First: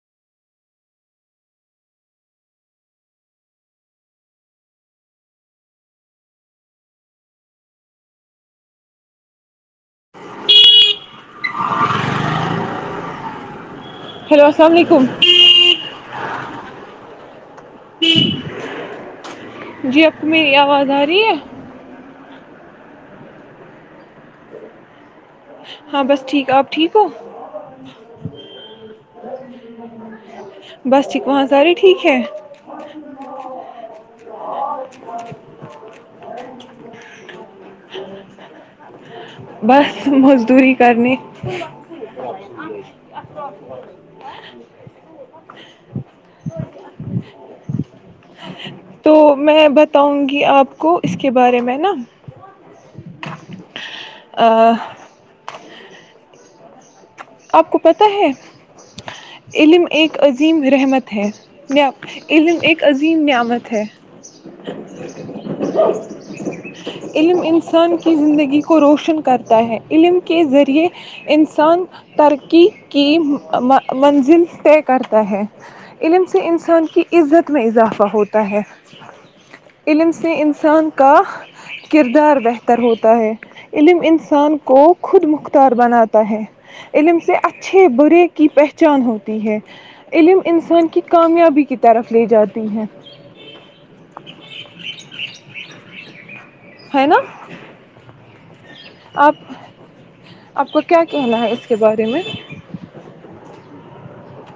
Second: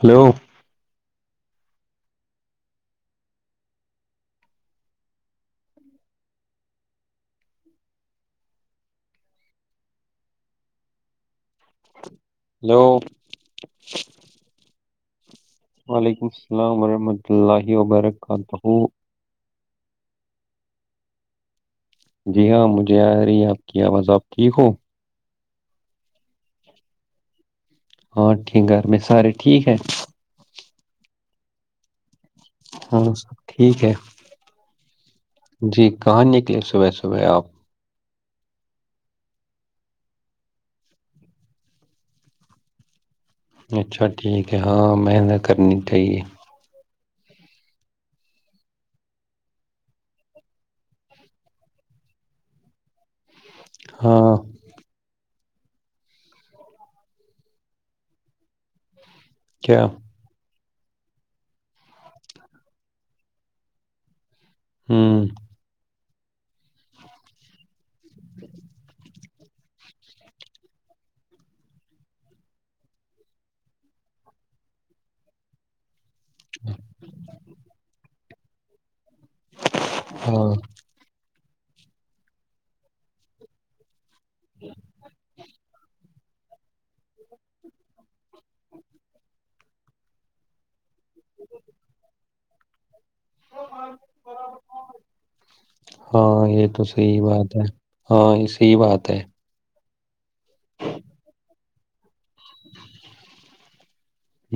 hello ایک hello hello السلام علیکم وعلیکم السلام ورحمۃ اللہ وبرکاتہ جی اب کو میری آواز آ رہی ہے جی ہاں مجھے آ رہی آپ کی آواز آپ ٹھیک ہو ہاں بس ٹھیک آپ ٹھیک ہو ہاں ٹھ گھر میں سرے ٹھیک ہے بس ٹھیک وہاں سارے ٹھیک ہے ہاں سب ٹھیک ہے جی کہانی کے لیے س صبح صبح آپ بس مزدوری کرنی اچھا ٹھیک ہے ہاں محنت کرنی چاہیے تو میں بتاؤں گی آپ کو اس کے بارے میں نا ہاں آ آپ کو پتہ ہے کیا علم ایک عظیم رحمت ہے علم ایک عظیم نعمت ہے ہوں [unintelligible] علم انسان اپنی زندگی کو روشن کر ہے علم کے ذریعے انسان ترقی کی منزل طے کرتا ہے علم سے انسان کی عزت میں اضافہ ہوتا ت علمم س ہاں انسان کااہ کردار بہتر ہوتا ہے علم انسان کو خود مختار بناتا ہے علم سے اچھے برے کی پہچان ہوتی ہے علم انسان کی کامیابی کی طرف لے جاتی ب ہے ہاں یہ تو ہے نا صحی بات ہے ہاں اس صحیح بات ہے آپ آپ کو کیا کہنا ہے اس کے بارے میں [inaudible]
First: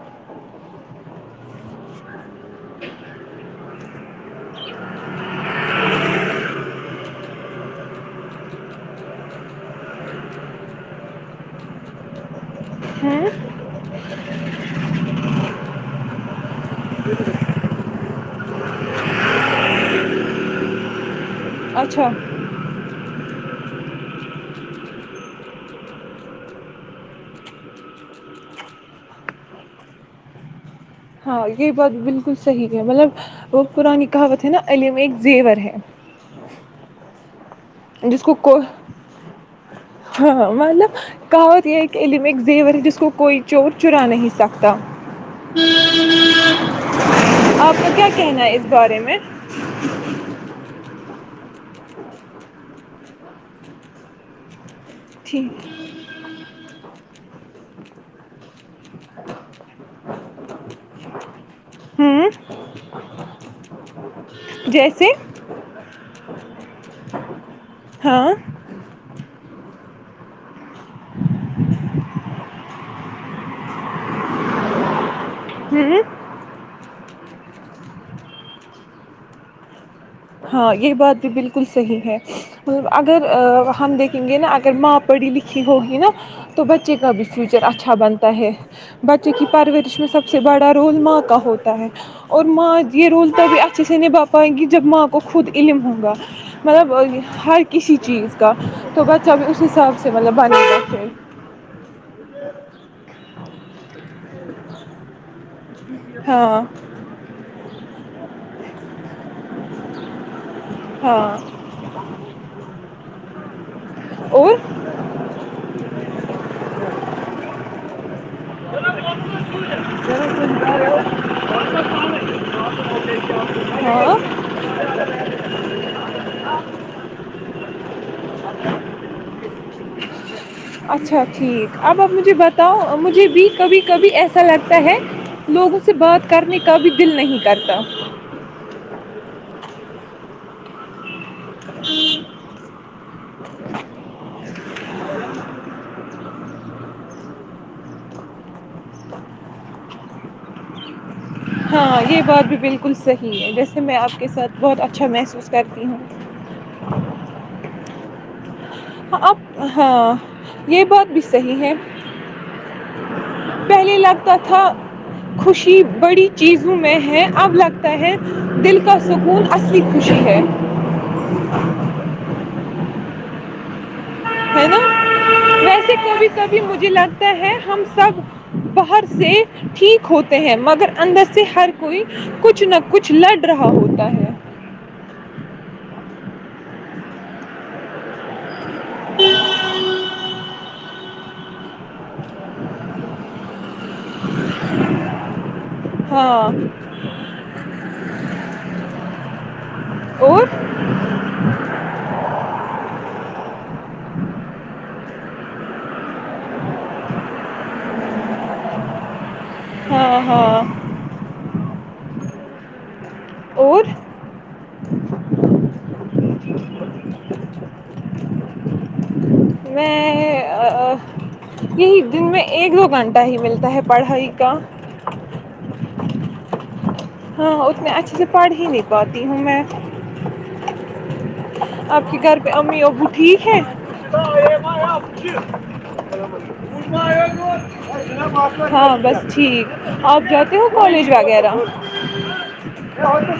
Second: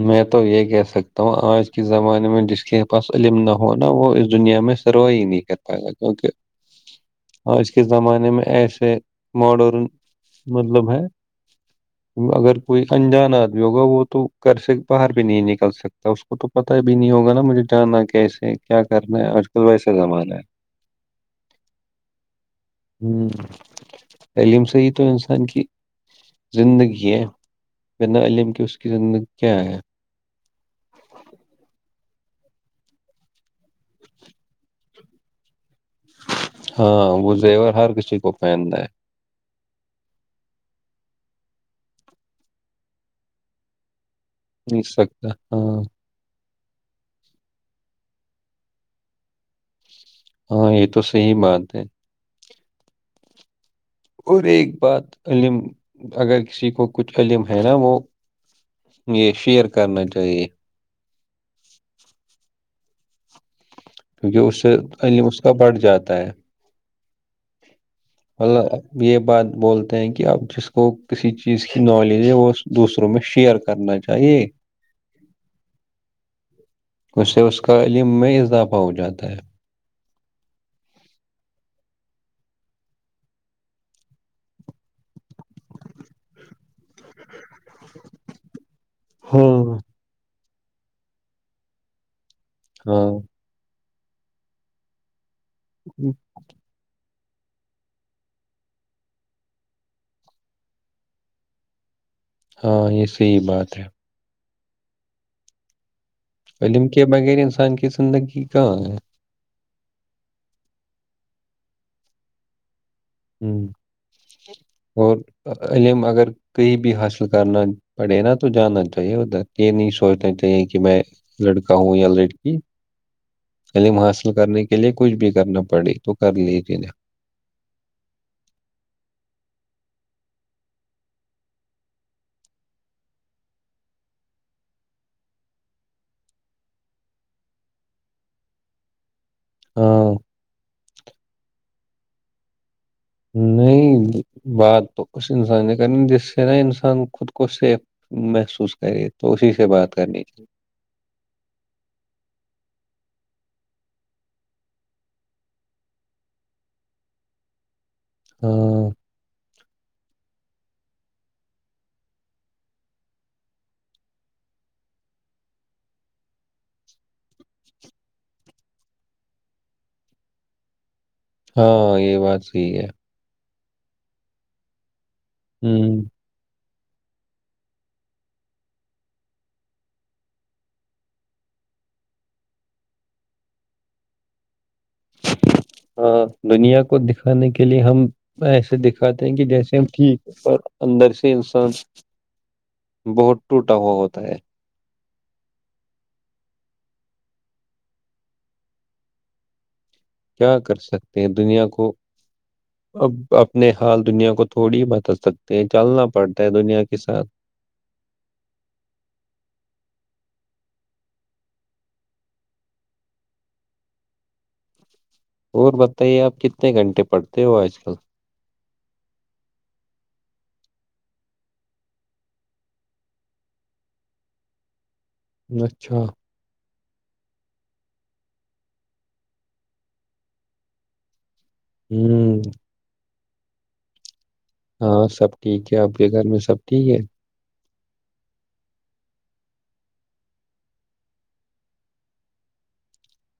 میں تو یہ کہہ سکتا ہوں آج کے زمانے میں جس کے پاس علم نہ ہوناا وہ اس دنیا میں سروائی نہیں کر پائے گا کیونکہ آج کے زمانے میں ایسے ماڈرن مطلب ہے اگر کوئی انجان ہ آدمی ہوگا وہ تو گھر سے باہر بھی نہیں نکل سکتا اس کو تو پتا بھی نہیں ہوگا نا مجھے جاننا کیسے کیا کرنا ہے آج کل ویسا زمانہ ہے اچھا ہ عم سے ہی تو انسان کی زندگی ہے بنا علم کے اس کی زندگی کیا ہے ہاں یہ بات بالکل صحیح ہے مطلب وہ پرانی کہاوت ہے نا علم ایک زیور ہے ہاں ب جس کو کو ہاں مطلب کہاوت یہ کہ علم ایک زیور ہے جس کوئی چور چرا نہیں چ نہیں سکتا ہاں آپ کو کیا کہنا ہے اس بارے میں ہاں یہ تو صحی بات ہے اور ایک بات علم ٹھیک اگر کسی کو کچھ قلم ہے نا وہ یہ شیئر کرنا چاہیے ہوں کیونکہ اس سے جیسے علم اس کا بڑھ جاتا ہے ہاں م یہ بات بولتے ہیں کہ آپ جس کا کو کسی چیز کی نالج ہے وہ دوسروں میں شیئر کرنا چاہیے ہوں اسے اس کا علم میں اضافہ ہو جاتا ہے ہاں یہ بات بھی بالکل صحیح ہے مطلب اگر ہم دیکھیں گے نا اگر ماں پڑھی لکھی ہوگی نا تو بچے کا بھی فیوچر اچھا بنتا ہے بچے کی ہاں پرورش میں سب س سے بڑا رولما کا ہوتا ہے اور ماج یہ ہاں روولتاب اچھے سے نہیں باپ آئ گی جب ماں کو خود علم ہووں گا مطلب ہر کسی چیز کا تو بچہ بھی اس حساب سے مطلب بنے رکھے ہاں یہ صحی بات ہے ہاں علم کے بغیر انسان کس ندگ کہ ہے ہاں ہ اور اور علم اگر کہیں بھی حاصل کرنا پڑے نا تو جانا چاہیے ادھر یہ نہیں سوچنا چاہیے کہ میں لڑکا ہوں یا لڑکی علم ہاں حاصل کرنے کے لیے کچھ بھی کرنا پڑے تو کر لیجیے نا اچھا ٹھیک اب اب مجھے بتاؤ مجھے بھی کبھی کبھی ایسا لگتا ہے لوگوں سے بات کرنے کا بھی دل نہیں کرتا ہاں ایکید نہیں بات تو اس انسان نے کرنی جس سے نا انسان خود کو سیف محسوس کرے توی سے بات کرنی چاہیے ہاں یہ بات بھی بالکل صحیح ہے ویسے میں آپ کے ساتھ بہت اچھا محسوس کرتی ہوں ہاں اب ہاں یہ بات بھی صحیح ہے پہلے لگتا تھا خوشی بڑی چیزوں میں ہے اب لگتا ہے دل کا سکون اصلی خوشی ہے ہاں یہ بات ٹھیک ہے ہے نا ویسے ہوں کبھی کبھی مجھے مجھے لگتا ہے ہم سب باہر سے ٹھیک ہوتے ہیں مگر اندر سے ہر کوئی کچھ نہ کچھ لڑ رہا ہوتا ہے ہاں دنیا کو دکھانے کے لیے ہم ایسے ے دکھاتے ہیں کہ جیسے ہم ٹھیک ہے اور اندر سے انسان بہت ٹوٹا ہوا ہوتا ہے ہاں اور کیا کر سکتے دنیا کو اب اپنے حال دنیا کو تھوڑی بدل سکتے ہیں چلنا پڑتا ہے دنیا کے ساتھ ہ ہاں اور اور بتائیے آپ کتنے گھنٹے پڑتے ہو آج کل میں یہی دن میں ایک دو گھنٹہ ہی ملتا ہے پڑھائی کا چھ ہاں اتنے اچھے سے پڑھ ہی نہیں پاتی ہوں میں آپ کے گھر ہوں پہ امی اور ٹھیک ہے ہاں سب ٹھیک ہے آپ کے گھر میں سب ٹھیک ہے ہاں بس ٹھیک آپ جاتے ہو کالج وغیرہ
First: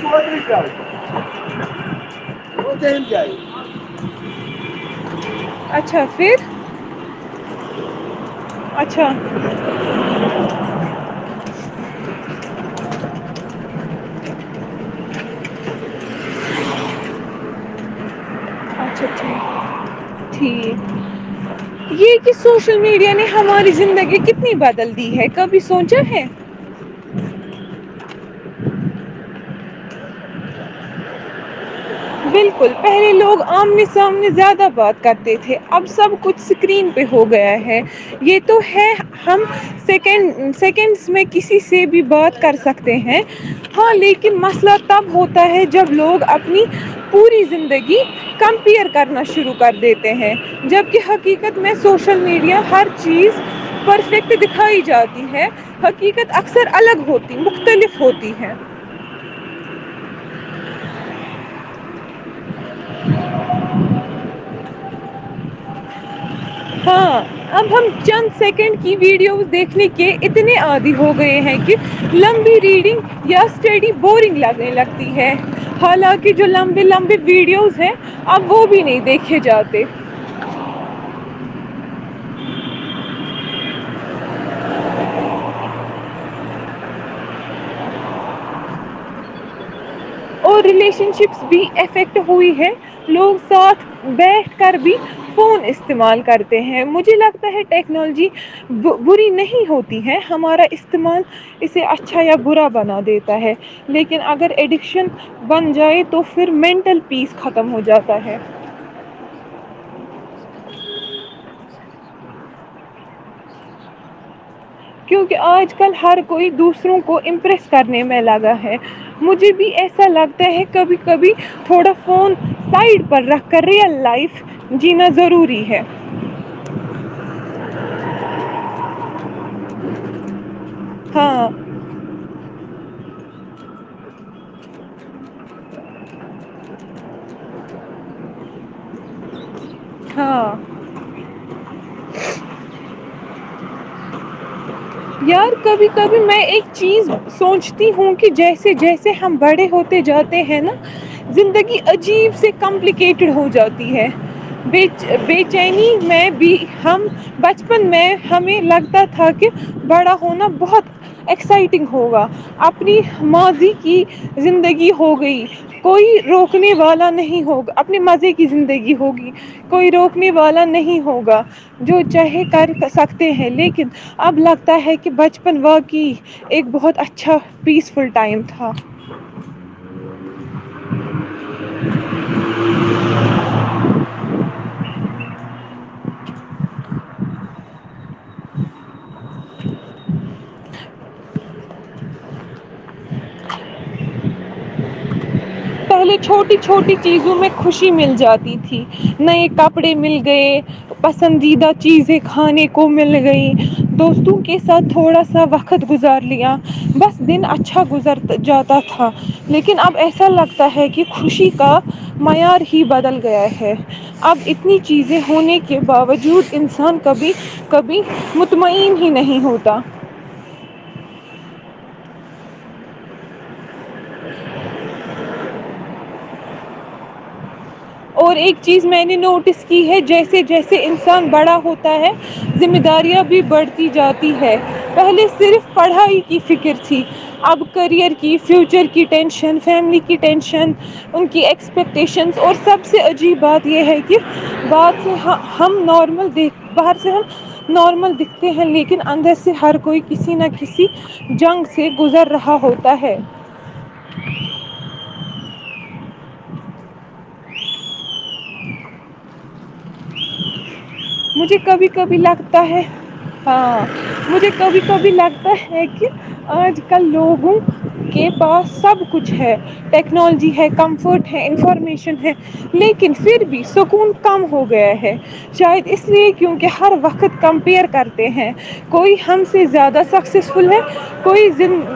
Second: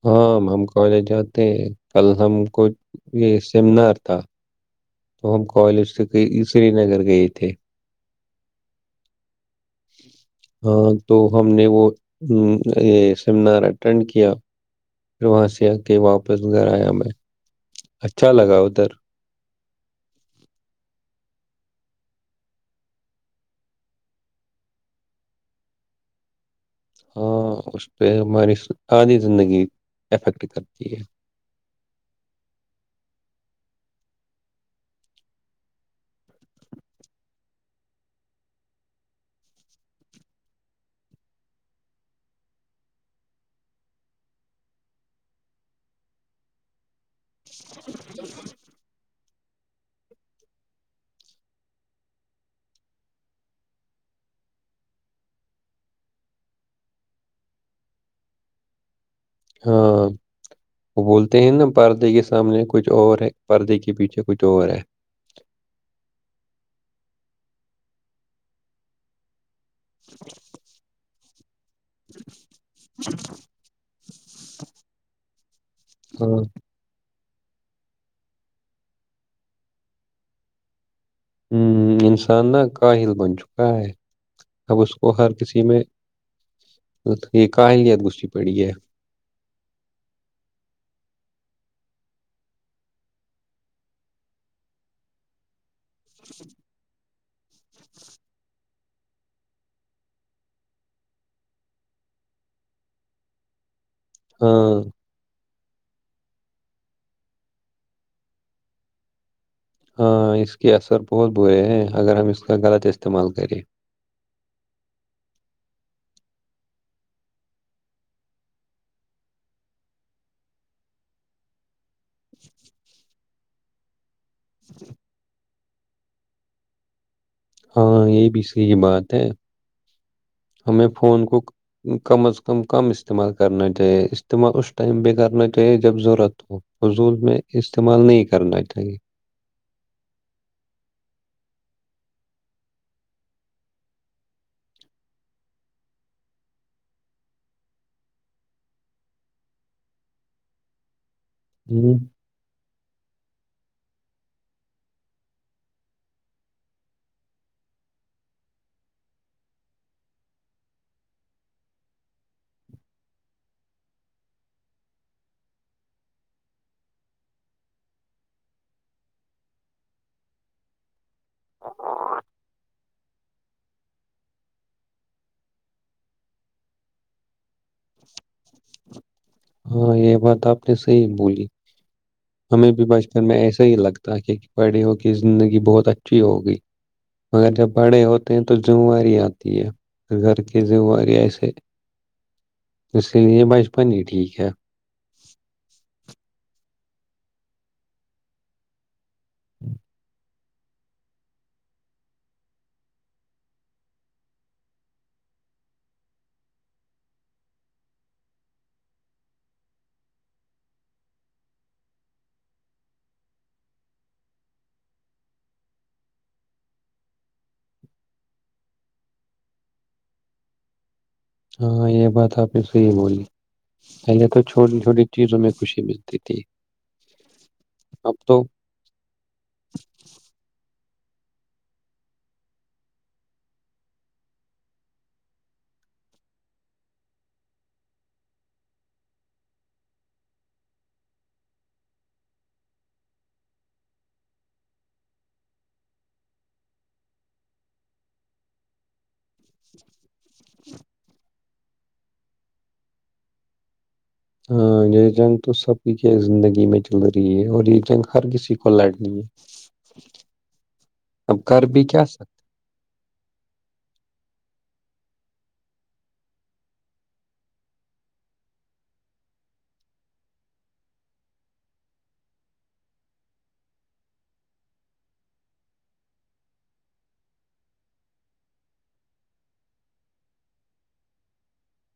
ہاں ہم کالج جاتے ہیں کل ہم کو یہ سیمینار تھا تو ہم کالج اچھا سے کہ پھر سری نگر گئے تھے اچھا ہاں تو ہم نے وہ یہ سیمینار اٹینڈ کیا پھر وہاں سے آ کے واپس گھر آیا میں اچھا لگا ادھر اچھا اچھا ٹھیک یہ کہ سوشل میڈیا نے ہماری زندگی کتنی بدل دی ہے کبھی سوچا ہے ہاں اس پہ ہماری آدھی زندگی افیکٹ کرتی ہے بالکل پہلے لوگ آمنے سامنے زیادہ بات کرتے تھے اب سب کچھ اسکرین پہ ہو گیا ہے یہ تو ہے ہم سیکنڈ سیکنڈس میں کسی سے بھی بات کر سکتے ہیں ہاں لیکن مسئلہ تب ہوتا ہے جب لوگ اپنی پوری زندگی کمپیئر کرنا شروع کر دیتے ہیں جبکہ حقیقت میں سوشل میڈیا ہر چیز پرفیکٹ دکھائی جاتی ہے حقیقت اکثر الگ ہوتی مختلف ہوتی ہے ہاں وہ بولتے ہیں نا پردے کے سامنے کچھ اور ہے پردے کے پیچھے کچھ اور ہے ہاں اب ہم چند سیکنڈ کی ویڈیوز دیکھے کے اتنے آدی ہو وہ یہ ہے کہ لمبی ریڈنگ یا اسٹڈی بورنگ لگنے لگتی ہے حالانکہ ہاں جو لمبی لمبی ویڈیوز ہیں اب وہ بھی نہیں دیکھے جاتے ہ انسان نا کاہل بن چکا ہے اب اس کو ہر کسی میں یہ کاہلیت گھسی پڑی ہے اور ریلیشن شپس بھی افیکٹ ہوئی ہے لوگ ساتھ بیٹھ کر بھی فون اس استعمال کرتے ہیں مجھے لگتا ہے ٹیکنالوجی بری نہیں ہوتی ہے ہمارا استعمال اسے اچھا یا برا بنا دیتا ہے لیکن اگر ہاں ایڈکشن بن جائے تو پھر مینٹل پیس ختم ہو جاتا ہے ہاں اس کے اثر بہت برے ہیں اگر ہم اس کا غلط استعمال کریں کیونکہ آج کل ہر کوئی دوسروں کو امپریس کرنے میں لگا ہے مجھے بھی ایسا لگتا ہے کبھی کبھی تھوڑا فون سائڈ پر رکھ ریل لائف جینا ضروری ہے ہاں یہ بھی صحیح بات ہے ہمیں فون کو ہاں کم از کم کم استعمال کرنا چاہیے استعمال اس ٹائم پہ کرنا چاہیے جب ضرورت ہو وضول میں استعمال نہیں کرنا چاہیے ہاں یار کبھی کبھی میں ایک چیز سوچتی ہوں کہ جیسے جیسے ہم بڑے ہوتے جاتے ہیں نا زندگی ہ عجیب سے کمپلیکیٹڈ ہو جاتی ہے بے چینی میں بھی ہم بچپن میں ہمیں لگتاار تھا کہ بڑا ہونا بہت ایکسائٹنگ ہوگا اپنی ماضی کی زندگی ہوگئی کوئی روکنے والا نہیں ہوگا اپنے مزے کی زندگی ہوگی کوئی روکنے والا نہیں ہوگا جو چاہے کر سکتے ہیں لیکن اب لگتا ہے کہ بچپن واقعی ایک بہت اچھا پیسفل ٹائم تھا ہاں یہ بات آپ نے صحی بولی ہمیں بھی بچپن میں ایسا ہی لگتا کہ بڑے ہو کی زندگی بہت اچھی ہوگی مگر جب بڑے ہو تو تو تو ج و ت یہ گ ایسے اس لیے یہ بچپن ہی ٹھیک کھ ہے پہلے چھوٹی چھوٹی چیزوں میں خوشی مل جاتی تھی نئے کپڑے مل گئے پسندیدہ چیزیں کھانے کو مل گئیں دوستوں کے ساتھ تھوڑا سا وقت گزار لیا بس دن اچھا گزر جاتا تھا لیکن اب ایسا لگتا ہے کہ خوشی کا معیار ہی بدل گیا ہے اب اتنی چیزیں ہونے کے باوجود انسان کبھی کبھی مطمئن ہی نہیں ہوتا ہاں یہ بات آپ نے صی بولی پہلے تو چھوٹی چھوٹی چیزوں میں خوشی ملتی اس اور ایک چیز میں نے نوٹس کی ہے جیسے جیسے سے انسان بڑا ہوتا ہے ذمہ داریاں بھی بڑھتی جاتی ہے پہلے صرف پڑھائی کی فکر تھی اب کریئر کی فیوچر کی ٹینشن فیملی کی ٹینشن ان کی ایکسپیکٹیشنس اور سب سب سے عجیب بات یہ ہے کہ بر سے ہم نارمل دیک باہر سے ہم نارمل دکھتے ہیں لیکن اندر سے ہر کوئی کسی نہ کسی جنگ سے گزر رہا ہوتا ہے ہاں یہ جنگ تو سبھی کے زندگی میں چل رہی ہے اور یہ جنگ ہر کسی کو لڑنی ہے ہے مجھے کبھی کبھی لگتا ہے ہاں مجھے کبھی کبھی لگتا ہے کہ آج کل لوگوں کے پاس سب کچھ ہے ٹیکنالوجی ہے کمفرٹ ہے انفارمیشن ہے لیکن پھر بھی سکون کم ہو گیا ہے شاید اس لیے کیونکہ ہر وقت کمپیئر کرتے ہیں کوئی ہم سے زیادہ سکسیزفل ہے کوئی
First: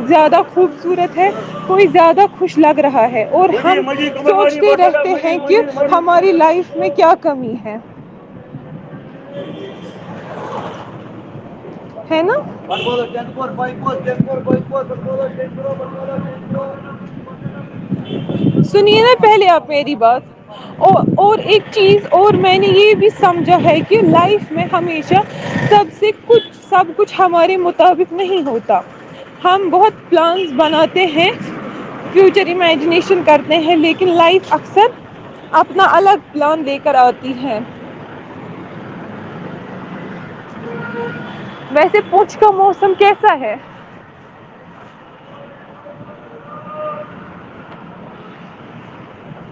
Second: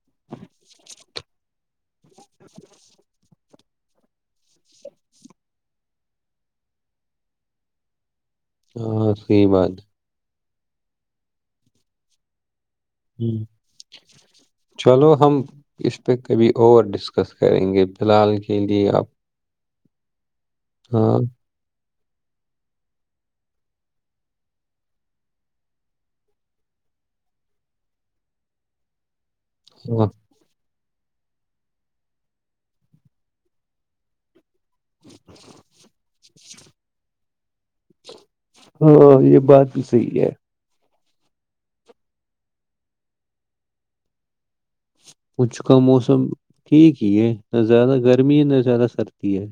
زیادہ خوبصورت ہے کوئی زیادہ خوش لگ رہا ہے اور ہم سوچتے رہتے ہیں کہ ہماری لائف میں کیا کمی ہے ہاں صحیح بات ہے ج ہے نا ہوں، چلو ہم اس پہ کبھی اور ڈسکس کریں گے فی الحال کے لیے سنیے آپ نا پہلے آپ میری بات اور ہاں اور ایک چیز اور میں نے یہ بھی سمجھا ہے کہ لائف میں ہمیشہ سب سے کچھ سب کچھ ہمارے مطابق نہیں ہوتا ہم ہاں بہت پلانس بنا د ہیں فیوچر امیجنییشن کرتے ہیں لیکن لائف اکثر اپنا الگ پلان دے کر آ ااں ہاں یہ بات صحیح ہے ویسے پوچھ کر موسم کیسا ہے اھ کا موسم ٹھیک ہی یہ نہ زیادہ گرمی ہے نہ زیادہ سردی ہے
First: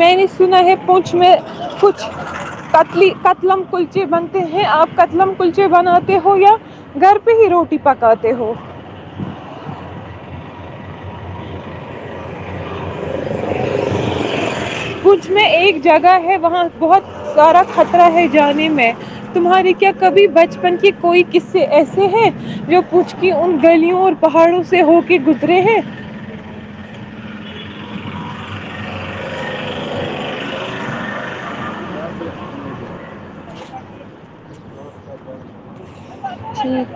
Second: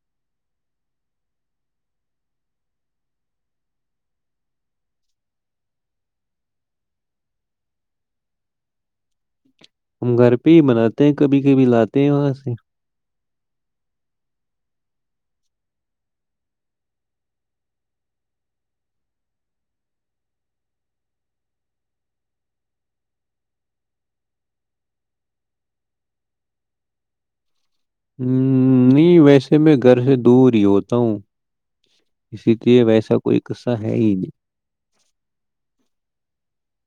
میں نے سنا ہے پوھ میں کچھ قتلم کلچے بنتے ہیں آپ قتلم کلچے بناتے ہو یا گھر پہ ہی روٹی پکاتے ہو ہم گھر پہ ہی بناتے ہیں کبھی کبھی لاتے ہیں وہاں سے پچھ میں ایک جگہ ہے وہاں بہت سارا خطرہ ہے جانے میں تمہارے کیا کبھی بچپن کے کوئی قصے ایسے ہیں جو پچھ کی ان گلیوں اور پہاڑوں سے ہو کے گزرے ہیں ہ نہیں ویسے میں گھر سے دور ہی ہوتا ہوں اسی لیے ویسا کوئی قصہ ہے ہی نہیں جٹھ